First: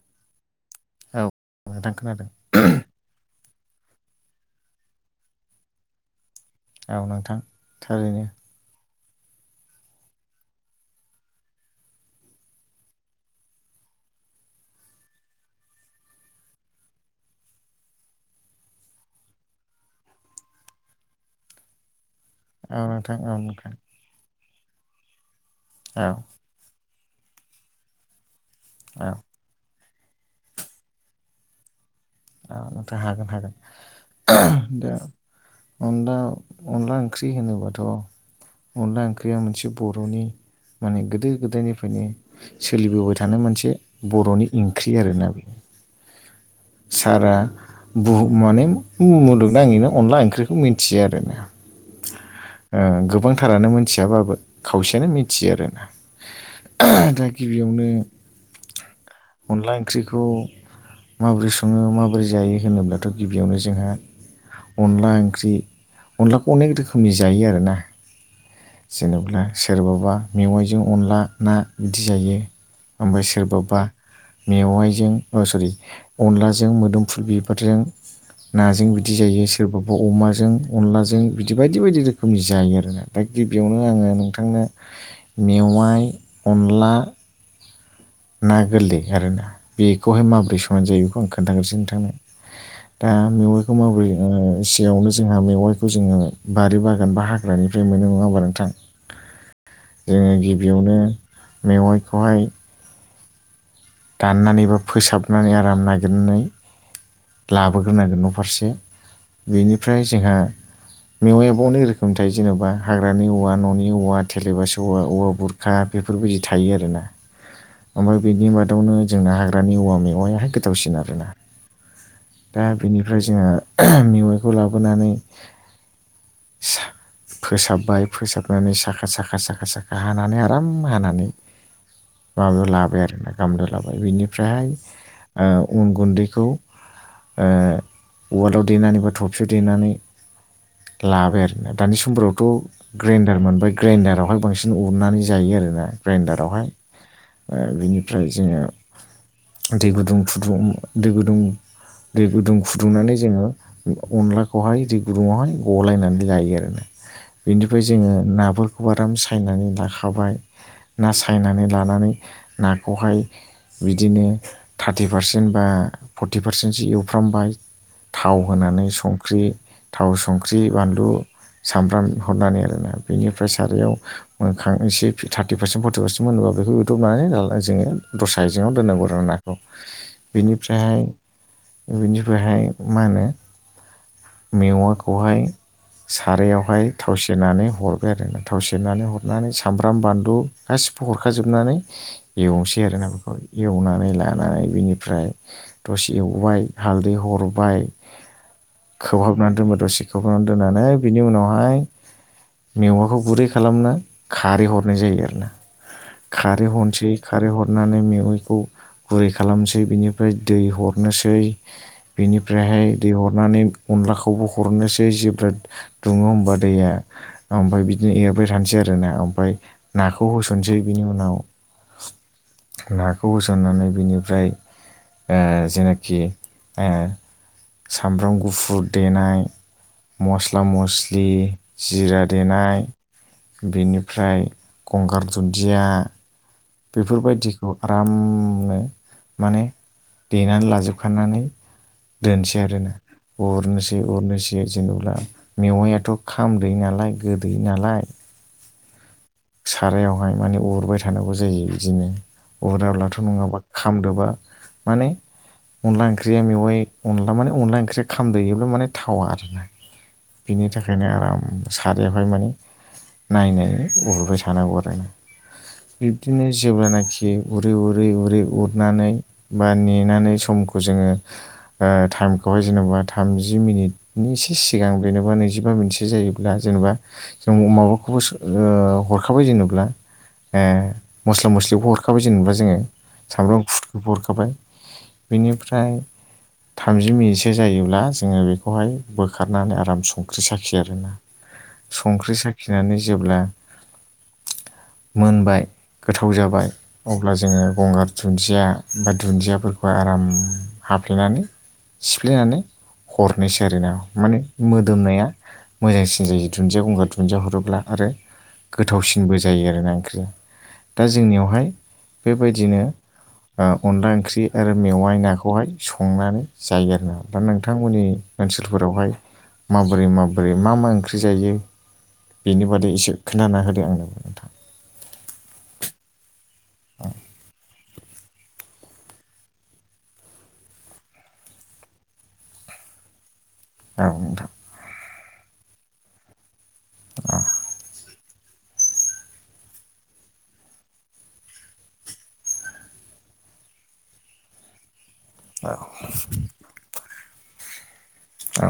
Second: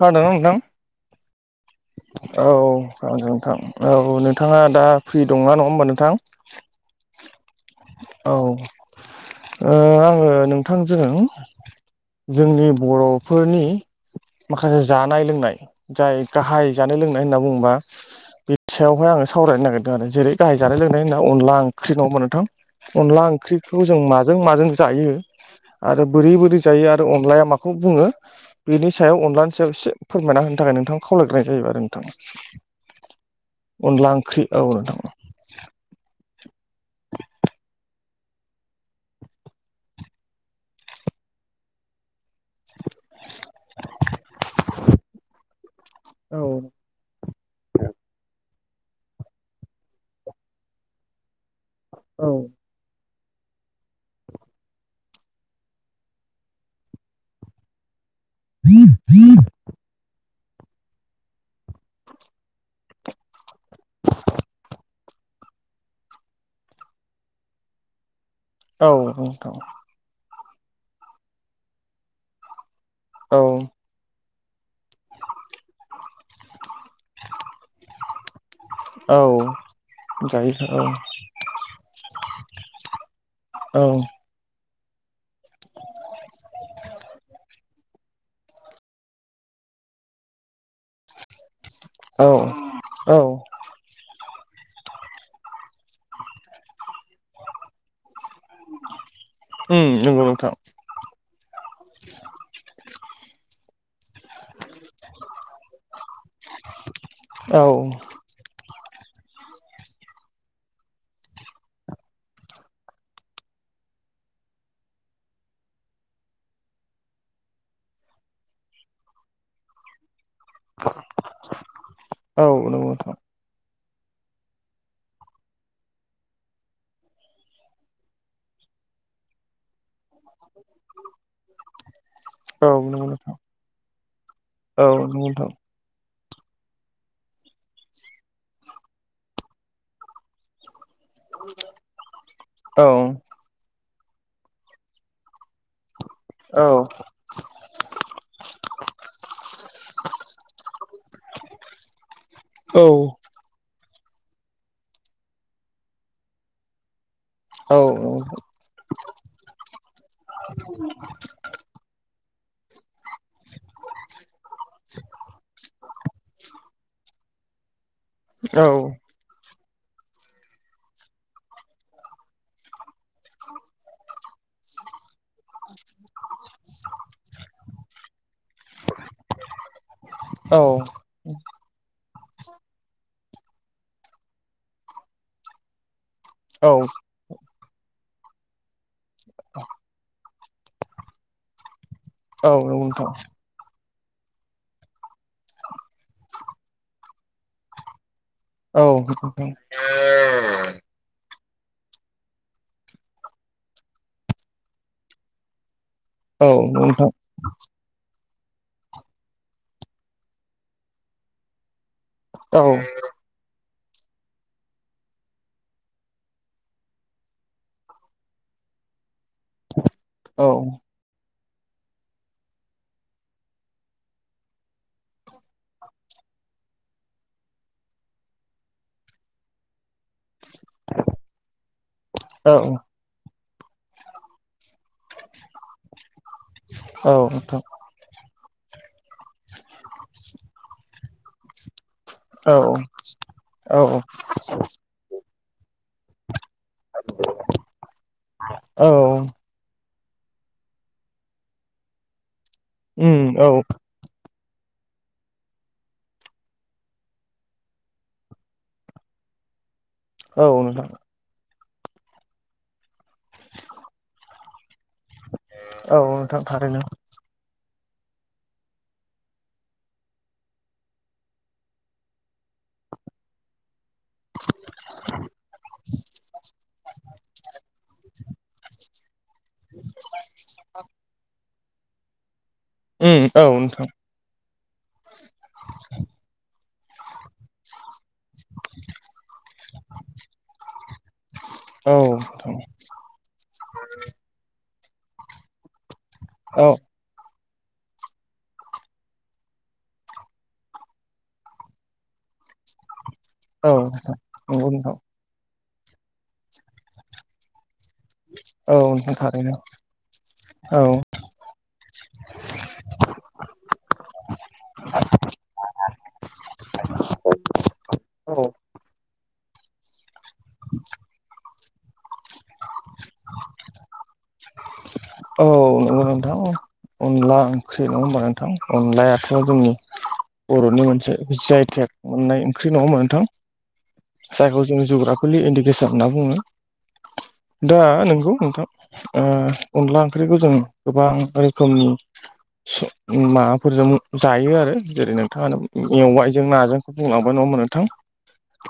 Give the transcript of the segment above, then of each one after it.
खोनादों ना नोंथां। औ नोंथां खोनादों। औ नोंथां औ नोंथाङा दा फ्रि दङ ना होमबा नोंथां औ नोंथां। थारैनो औ ओ आङो नोंथांजों जोंनि बर'फोरनि माखासे जानाय-लोंनाय जाय गाहाय जानाय-लोंनाय होनना बुङोबा बे सायावहाय आङो सावरायनो नागिरदों आरो जेरै गाहाय जानाय-लोंनायनि होनना अनला ओंख्रि, नङा होमबा नोंथां? औ नोंथां अनला औ नोंथां ओंख्रिखौ जों माजों-माजों जायो आरो औ बोरै-बोरै जायो आरो अनलाया माखौ बुङो बेनि औ सायाव अनलानि सायाव इसे फोरमायना होनो थाखाय नोंथांखौ खावालायनाय जाहैबाय आरो थां औ नोंथां हागोन हागोन औ दा नोंथां अनला अनला ओंख्रि होनोबाथ' अनला ओंख्रिया मोनसे बर'नि माने गोदो गोदायनिफ्रायनो सोलिबोबाय थानाय मोनसे बर'नि ओंख्रि आरोना औ सारा बुहु माने मुलुग नाङैनो अनला ओंख्रिखौ मिन्थियो आरो ना औ ओ गोबांथारानो मोनथियाबाबो खावसेयानो मिथियो आरो ना दा गिबियावनो [unintelligible] अनला ओंख्रिखौ माबोरै सङो माबोरै जायो होनोब्लाथ' गिबियावनो जोङो अनला ओंख्रि अनलाखौ अनेक रोखोमनि जायो आरो ना औ जेनेब्ला नोंथां सोरबाबा मेवाइजों अनला ना बिदि जायो ओमफ्राय औ सोरबाबा मेवाइजों अ सरि अनलाजों मोदोमफुल बिबारजों नाजों औ बिदि जायो सोरबाबा अमाजों जायो औ अनलाजों बिदि बायदि-बायदि रोखोमनि जायो आरो ना। ओमफ्राय गिबियावनो औ आङो नोंथांनो मेवाइ अनला ना गोरलै आरोना बेखौहाय माबोरै संनानै जायो आं खोन्थाग्रोसै नोंथांनो औ दा औ मेवाय खौ माबोरै ओ सेयावनो जोंहा मेवाइखौ जोङो बारि बागान बा हाग्रानिफ्राय मोनो नङा होमबा नों थां उम नंगौ जोङो नोंथां गिबियावनो मेवाइखौहाय दाननानै बा फोसाबनानै आराम नागिरनानै औ लाबोग्रोनांगोन न'फारसे बेनिफ्राय जोंहा मेवाइयाबो अनेक रोखोम थायो जेनेबा हाग्रानि औवा न'नि औवा थेलेबासो औवा औवा बुर फ्रा बेफोरबायदि थायो आरोना। ओमफ्राय बिनि मादावनो जोंना हाग्रानि औवा मेवायाहाय गोथावसिन आरो ना औ दा नंगौ नोंथां बेनिफ्राय जोङो मेवाइखौ लाबोनानै फोसाबबाय फोसाबनानै साखा साखा साखा साखा हानानै आराम हानानै माबायाव औ लाबाय नंगौ आरोना नोंथां गामलायाव लाबाय बिनिफ्रायहाय औ नंगौ नोंथां ओ उन गुन्दैखौ ओ उवालाव देनानै बा थफसियाव देनानै लाबाय आरोना दानि औ समफोरावथ' ग्रेइन्डार मोनबाय। ग्रेइन्दारावहाय बांसिन उरनानै जायो आरो ना। औ ग्रेन्डारावहाय ओ बिनिफ्राय जोङो दै गुदुं फुदुं दै गुदुं दै गुदुं फुदुंनानै जोङो अनलाखौहाय दै गुदुंङावहाय गलायनानै लायो आरोना। औ बेनिफ्राय जोङो नाफोर खौ आराम सायनानै लाखाबाय ना सायनानै लानानै नाखौहाय बिदिनो थार्टि पारसेन्ट बा फर्टि पारसेन्टसो एवफ्रामबाय थाव होनानै संख्रि थाव संख्रि बानलु सामब्राम हरनानै आरोना बेनिफ्राय सारायाव मोनखां एसे थार्टि पार्सेन्ट फर्टि पार्सेन्ट मोनोबा बेखौ इउथबनानै जोङो दस्रा आइजेङाव दोननांगौ आरो नाखौ औ बिनिफ्रायहाय बिनिफ्रायहाय मा होनो मेवाखौहाय औ सारायावहाय थाव सेरनानै हरबाय आरो थाव सेरनानै हरनानै सामब्राम बानलु गासिबो हरखाजोबनानै औ नंगौ एवनोसै आरोना नोंथां बेखौ एवनानै लानानै बेनिफ्राय दसे एवबाय हालदै हरबाय औ नोंथां औ खोबहाबनानै दोनो दसे खोबहाबनानै दोननानै बिनि उनावहाय मेवाखौ गुरै खालामनो खारै हरनाय जायो आरो ना। खारै नोंथां हरसै खारै हरनानै मेवाइखौ गुरै खालामसै बिनिफ्राय दै हरनोसै बेनिफ्रायहाय औ दै हरनानै अनलाखौबो हरनोसै जेब्राद दुङो होमबा दैया ओमफ्राय बिदिनो एरबाय थानोसै आरोना ओमफ्राय नाखौ औ होसनसै बिनि उनाव नाखौ होसननानै बिनिफ्राय ओ जेनाखि ओ सामब्राम गुफुर देनाय। मस्ला मस्लि जिरा औ देनाय बेनिफ्राय गंगार दुन्दिया औ बेफोरबायदिखौ नोंथां आरामनो माने देनानै लाजोबखनानै औ दोनसै आरोना औ अरनोसै अरनोसै जेनबा मेववाइआथ' खामदै नालाय गोदै नालाय। औ सारायावहाय माने उरबाय थानांगौ जायो बिदिनो उराब्लाथ' उम औ नङाबा खामदोबा माने अनला ओंख्रिया मेवाइ अनला माने अनला ओंख्रिया खामदोयोब्ला माने थावा आरो ना। औ बिनि नोंथां थाखायनो आराम सारियावहाय माने नायनायनि अ सानांगौ आरो ना औ नोंथां बिब्दिनो थारैनो जेब्लानाखि उरै उरै उरै उरनानै बा नेनानै समखौ जोङो ओ टाइमखौहाय जेन'बा थामजि मिनिट बिनि एसे सिगां जेनेबा नैजिबा मिनिटसो जायोब्ला जेन'बा जों माबाखौबो ओ हर खाबाय जेनोब्ला मस्ला मस्लिखौ हरखाबाय जेनेब्ला जोङो। उम औ सामब्राम नोंथां गुफुुरखौबो हरखाबाय। बेनिफ्राय थामजि मिनिटसो जायोब्ला जोङो बे खौहाय बोखारनानै आराम संख्रि साखियो आरोना औ संख्रि नोंथां साखिनानै जेब्ला मोनबाय गोथाव औ जाबाय। अब्ला जोङो गंगर दुनजिया बा दुनजियाफोरखौ आराम हाफ्लेनानै सिफ्लेनानै हरनोसै आरो ना नोंथां माने नंगौ नोंथां मोदोमनाया मोजांसिन जायो दुन्दिया गंगार दुनजिया हरोब्ला आरो [unintelligible] गोथावसिनबो थारैनो जायो आरोना ओंख्रिया औ दा जोंनियावहाय बेबायदिनो बा अनला ओंख्रि आरो मेववाइ नाखौहाय संनानै जायो आरो ना दा नोंथांमोननि ओनसोलफोरावहाय माबोरै माबोरै मा मा ओंख्रि जायो बिनि बारै एसे दाना होदो आरो औ नोंगौ नोंथां अनला ओंख्रि नङा होबा थां अनलायाथ जोंनि बर'नि मोनसे जि आइ तेख मोननाय ओंख्रि नङा ओमबा नोंथां। औ नोंथां जायखौ जोङो जग्राफिलि इन्डुकेसन होनना बुङो दा नोंगौ नोंथां ओ अनला ओंख्रिखौ जों गोबां रोखोमनि माबाफोरजों जायो आरो जेरैनो नोंथाङानो मेवाइजों नाजोंखौ बुंलांबाय न' मोनोथां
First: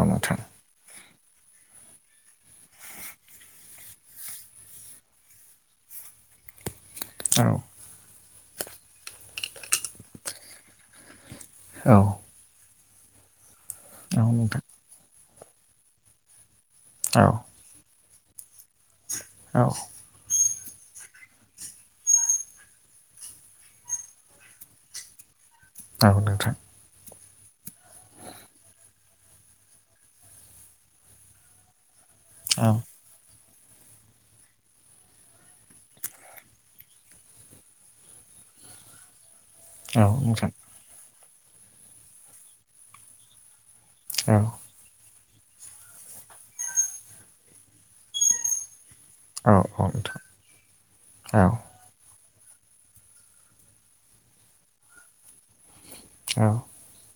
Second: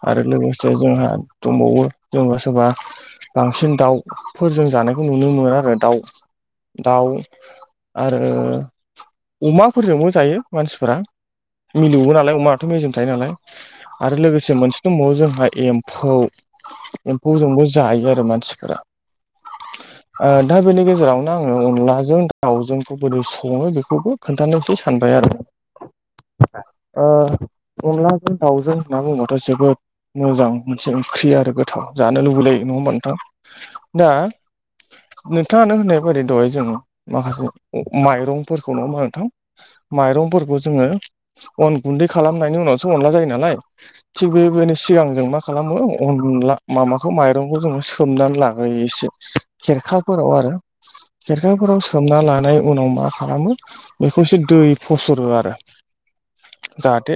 औ आरो नोंथां लोगोसे जोंहा दंबावो जोंबा सोरबा बांसिन दाउफोरजों जानायखौ नुनो मोनो आरो दाउ दाउ औ आरो अमाफोरजोंबो जायो मानसिफोरा मिलौओ नालाय अमा थ' मेजेम थायो नालाय औ आरो लोगोसे नोंथां मोनसे दंबावो जोंहा एम्फौ। औ एम्फौजोंबो जायो आरो मानसिफोरा। औ ओ दा बेनि गेजेरावनो आङो अनलाजों दावजोंखौ बोरै सङो बेखौबो खोन्थानोसै सानबाय आरो औ नोंथां ओ अनलाजों दाउजों होनना बुङोबाथाय जोबोद मोजां मोनसे ओंख्रि आरो गोथाव जानो औ लुबैलायो नङबा नोंथां दा। नोंथाङानो होननाय बोरै दहाय जों माखासे ओ माइरंफोरखौ नङा होमा नोंथां। औ नोंथां माइरंफोरखौ जोङो अन गुन्दै खालामनायनि उनावसो अनला जायो नालाय। औ थिग बेबायनो। सिगां जों मा खालामो अनला माबाखौ माइरंखौ जोङो सोमनानै लाग्रयो एसे औ औ नोंथां फोराव आरो औ खेरखाफोराव सोमना लानाय उनाव मा खालामो बेखौसो दै फसरो आरो औ जाहाथे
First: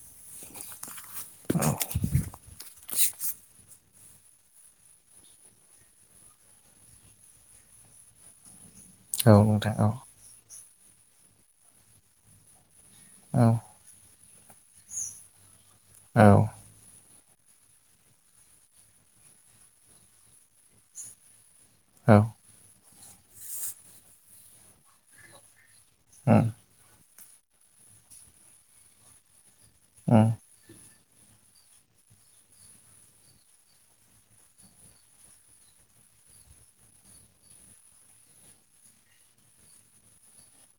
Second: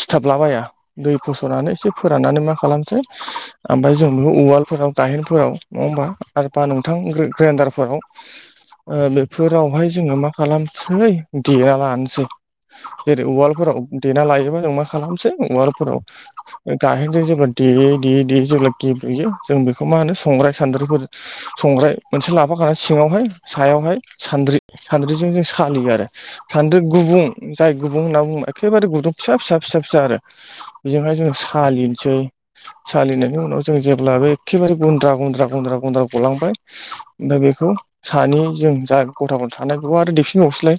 सिथाबलाबाया दै फस'नानै एसे फोराननानै मा खालामसै। ओमफाय जों बे उवालफोराव गायेनफोराव नङा होमबा आरबा नोंथां। ग्रे ग्रेन्दारफोराव ओ औ नोंथां बेफोरावहाय जोङो मा। खालामसै देना लानोसै जेरै औ उवालफोराव। देना लायोबा जों मा खालामसै उवालफोराव औ गाहेनजों जेब्ला देयै देयै देयै जेब्ला गेब्लेयो जों बेखौ मा होनो संग्राय सान्द्र्रिफोरजों संग्राय मोनसे लाफाखानाय सिङावहाय सायावहाय सानद्रि सान्द्रिजों जों सालियो आरो उम सान्दो गुबुं जाय गुबुं होनना बुङो एखेबारे गुदुं फिसा फिसा फिसा फिसा आरो बेजोंहाय जों सालिनोसै सा सालिनायनि उनाव जों जेब्लाबो एखेबारे गुन्द्रा गुन्द्रा गुन्द्रा गन्द्रा गलांबाय। उम दा बेखौ सानि जों जा गथा गथा थानायखौ आरो देफिनबावसैलाय।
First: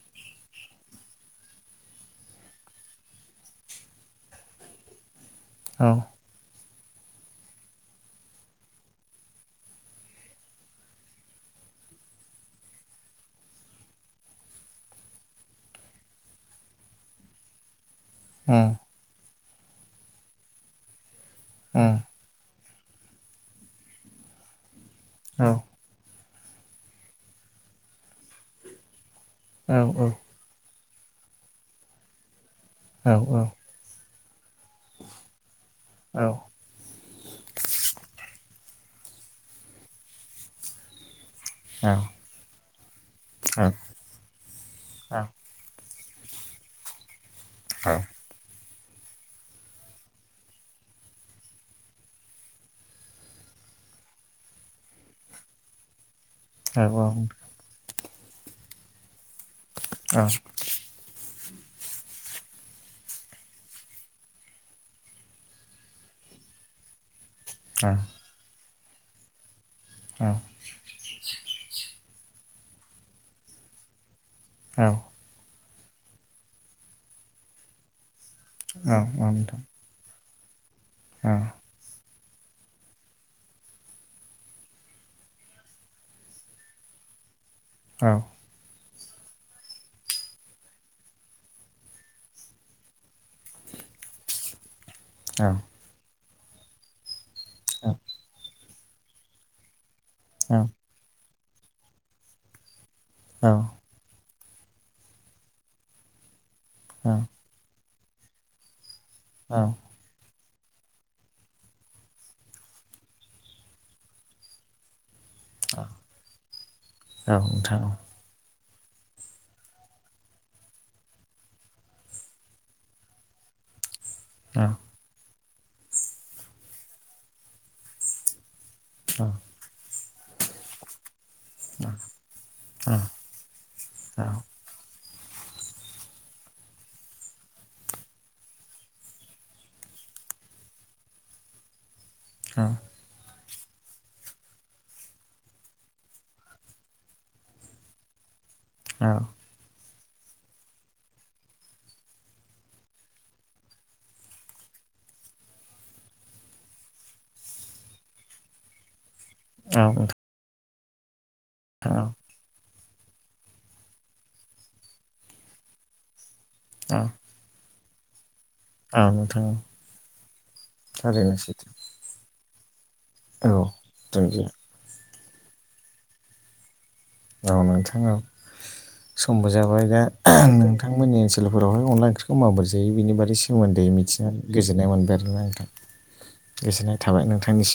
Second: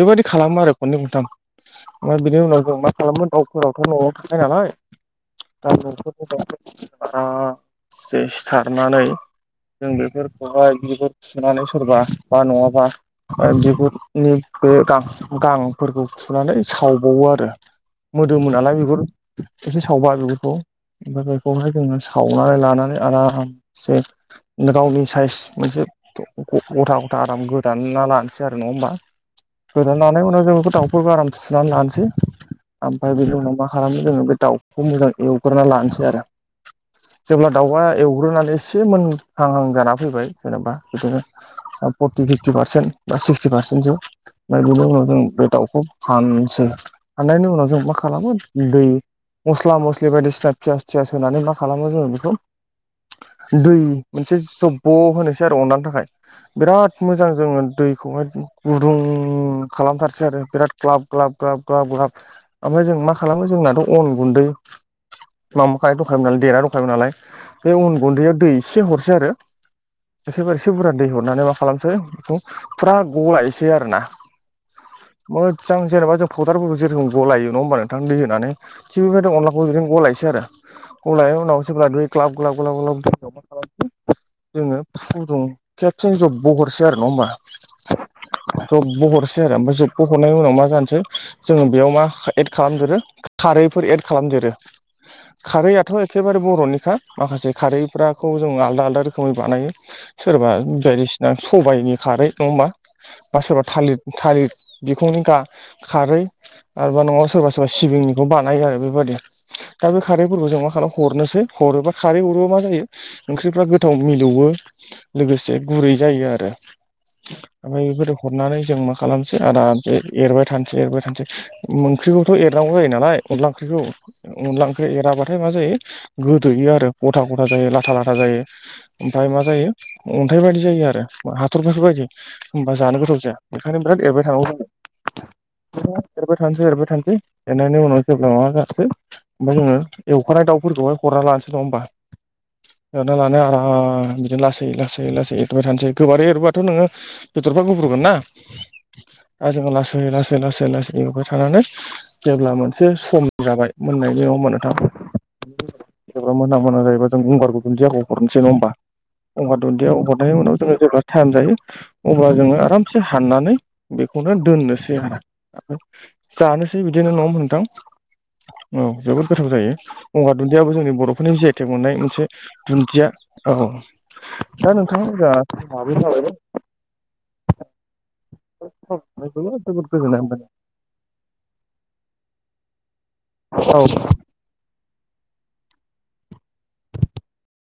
बेबायदि खालामो आरो खननै खनथाम ओमफाय बिनि उनाव जों मा खालामो दाउफोरावथ' न'आव थाख नालाय। दाव नखरनिफ्राय [unintelligible] सिथारनानै जों बे बेफोरखौहाय बि [unintelligible] सुनानै सोरबा बा नङाबा आरो [unintelligible] गांफोरखौ फुनानै सावबावो आरो मोदोमोन औ नालाय बिगुर एसे सावबा बिगुरखौ ओमफ्राय बेखौहाय औ उम जोङो सा खावनानै लानानै आरामसे नो गावनि साइस उम मोनसे ग ग गथा गथा आराम गोदाना लानोसै आरो नङा होमबा औ उम उम औ गोदानायनानै उनाव जोङो बे दाव बेफोरखौ आराम सुनानै लानोसै ओमफ्राय औ बे उनावामा खालामो जोङो बे दाउखौ मोजां एवग्रोनना लानोसै आरो जेब्ला दाउबआ एवग्रोनानै एसे मोनहांहां जाना फैबाय जेनेबा बिदिनो फरटि फिफ्टि पारसेन्ट बा सिक्सटि पारसेन्टसो ओमफ्राय बिनि उनाव जों बे दाउखौ हानसै हाननायनि उनाव जों मा खालामो दै मस्ला मस्लि बायदिसिना पियास थियास होनानै मा खालामो जोङो बेखौ दै मोनसे जब ब होनोसै आरो अननानै थाखाय बिराद मोजां जोङो दैखौहाय गुदुं खालामथारसै आरो बिराद ग्लाब ग्लाब ग्लाब ग्लाब ग्लाब ओमफ्राय जों मा खालामो जोंनाथ' अन गुन्दै माबाखायनाय दखायोमोन नालाय देना दंखायोमोन नालाय बे उन गुन्दैयाव दै एसे हरसै आरो एखेबारेसे बुरजा दै हरनानै मा खालामसै बेखौ फुरा गलायसै आरो ना औ मोजां जेनेवबा जों फावदारफोरखौ जेरै गलायो नङा होमबा नोंथां दै होनानै थिग औ औ बेबायदों नोंथां अनलाखौ औ औ बिदिनो गलायसै आरो औ [unintelligible] उनाव जेब्ला दै ग्लाब ग्लाब ग्लाब ग्लाब जोङो फुदुं खेबसेनो जब बहरसै आरो नङा होम्बा औ जब ब हरसै आरो ओमफ्राय जब ब हरनायनि उनाव मा जानोसै जोङो बेयाव मा एद खालामदोरो खारैफोर एद खालामदेरो औ खारैआथ' एखेबारे बर'निखा माखासे औ खारैफ्राखौ जों आलदा आलदाो रोखोमै बानायो सोरबा औ बायदिसिना सबायाइनि खारै नङा हा बा सोरबा नोंथां औ थालिर थालिर बिखंनि खारै आरोबा न'आव औ सोरबा सोरबा सिबिंनिखौ बानायो आरो बेबायाददि दा बे खारै मा खालाम हनोै होबा खारै हरोबा ज ओंरा गोथाव मिलौ लोगोसे गुरै जायो आरो ओमफ्राय बेफोर हरनानै जों मा खालामसै आदा एरबाय थानोसै एरबाय थानोसै ओंख्रिखौथ' एरनांगौ जायो नालाय अनला ओंख्रिखौ अनदला ओंख्रि एराबाथाय मा जायो गोदोयो आरो गथा गथा जायो लाथा लाथा जायो ओमफ्राय मा जायो अन्थाइ बायदि जायो आरो हाथर बेफोरबायदि होनोमबा जानो गोथाव जाया बेखायनो बिराद एरबाय थानांगौ एरबाय थानोसै एरबाय थानोसै एरनायनि उनाव जेब्ला माबा जासै ओमफ्राय जोङो एवखानाय दाफोरखौहाय हरना लानोस नङा होनोमबा दा एरना लानो आराम बिदिनो लासै लासै लासै एरबाय थानोसै गोबारै एरबाथ' नोङो बिथरफ्रा गुफुरगोन ना औ दा जोङो लासै लासै लासै लासै बेवाय थानानै जेब्ला मोनसे सम जाबाय मोननायनिाव मोनोथां जेब मोना मोना जायोबा जों गंगारखौ दुन्दियाखौ हरनोसै नङ ह होनबा होनोमबा औ दुदिया नोंथां हरनायनि उनाव जोङो जेब्ला टाइम जायो औ अब्ला जोङो आराम हाननानै बेखौनो दोननोसै आरो जानोसै एसे औ बिदिनो न' मोनथां औ जोबोद नोंथां गोथाव औ जायो गगार दुन्दियाबो जोंनि बर'फोरनि थारैनो जिायथाइ सैथो मोननाय मोनसे दुन्दिया औ दा नोंथाङा माबै थाबाय औ नोंथांनाव समबो जोबोद जाबाय दा गोजोननाय नों बिथांमोननि ओनसोलफोरावहाय अनला ओंख्रिखौ माबोरैायो बेनिारादै मोनबाय सोमोन्दै औ मिथिनानै गोजोननाय मोनबाय आरोना नोंथां गोजोननाय थाबाय नोंथांनिसिम।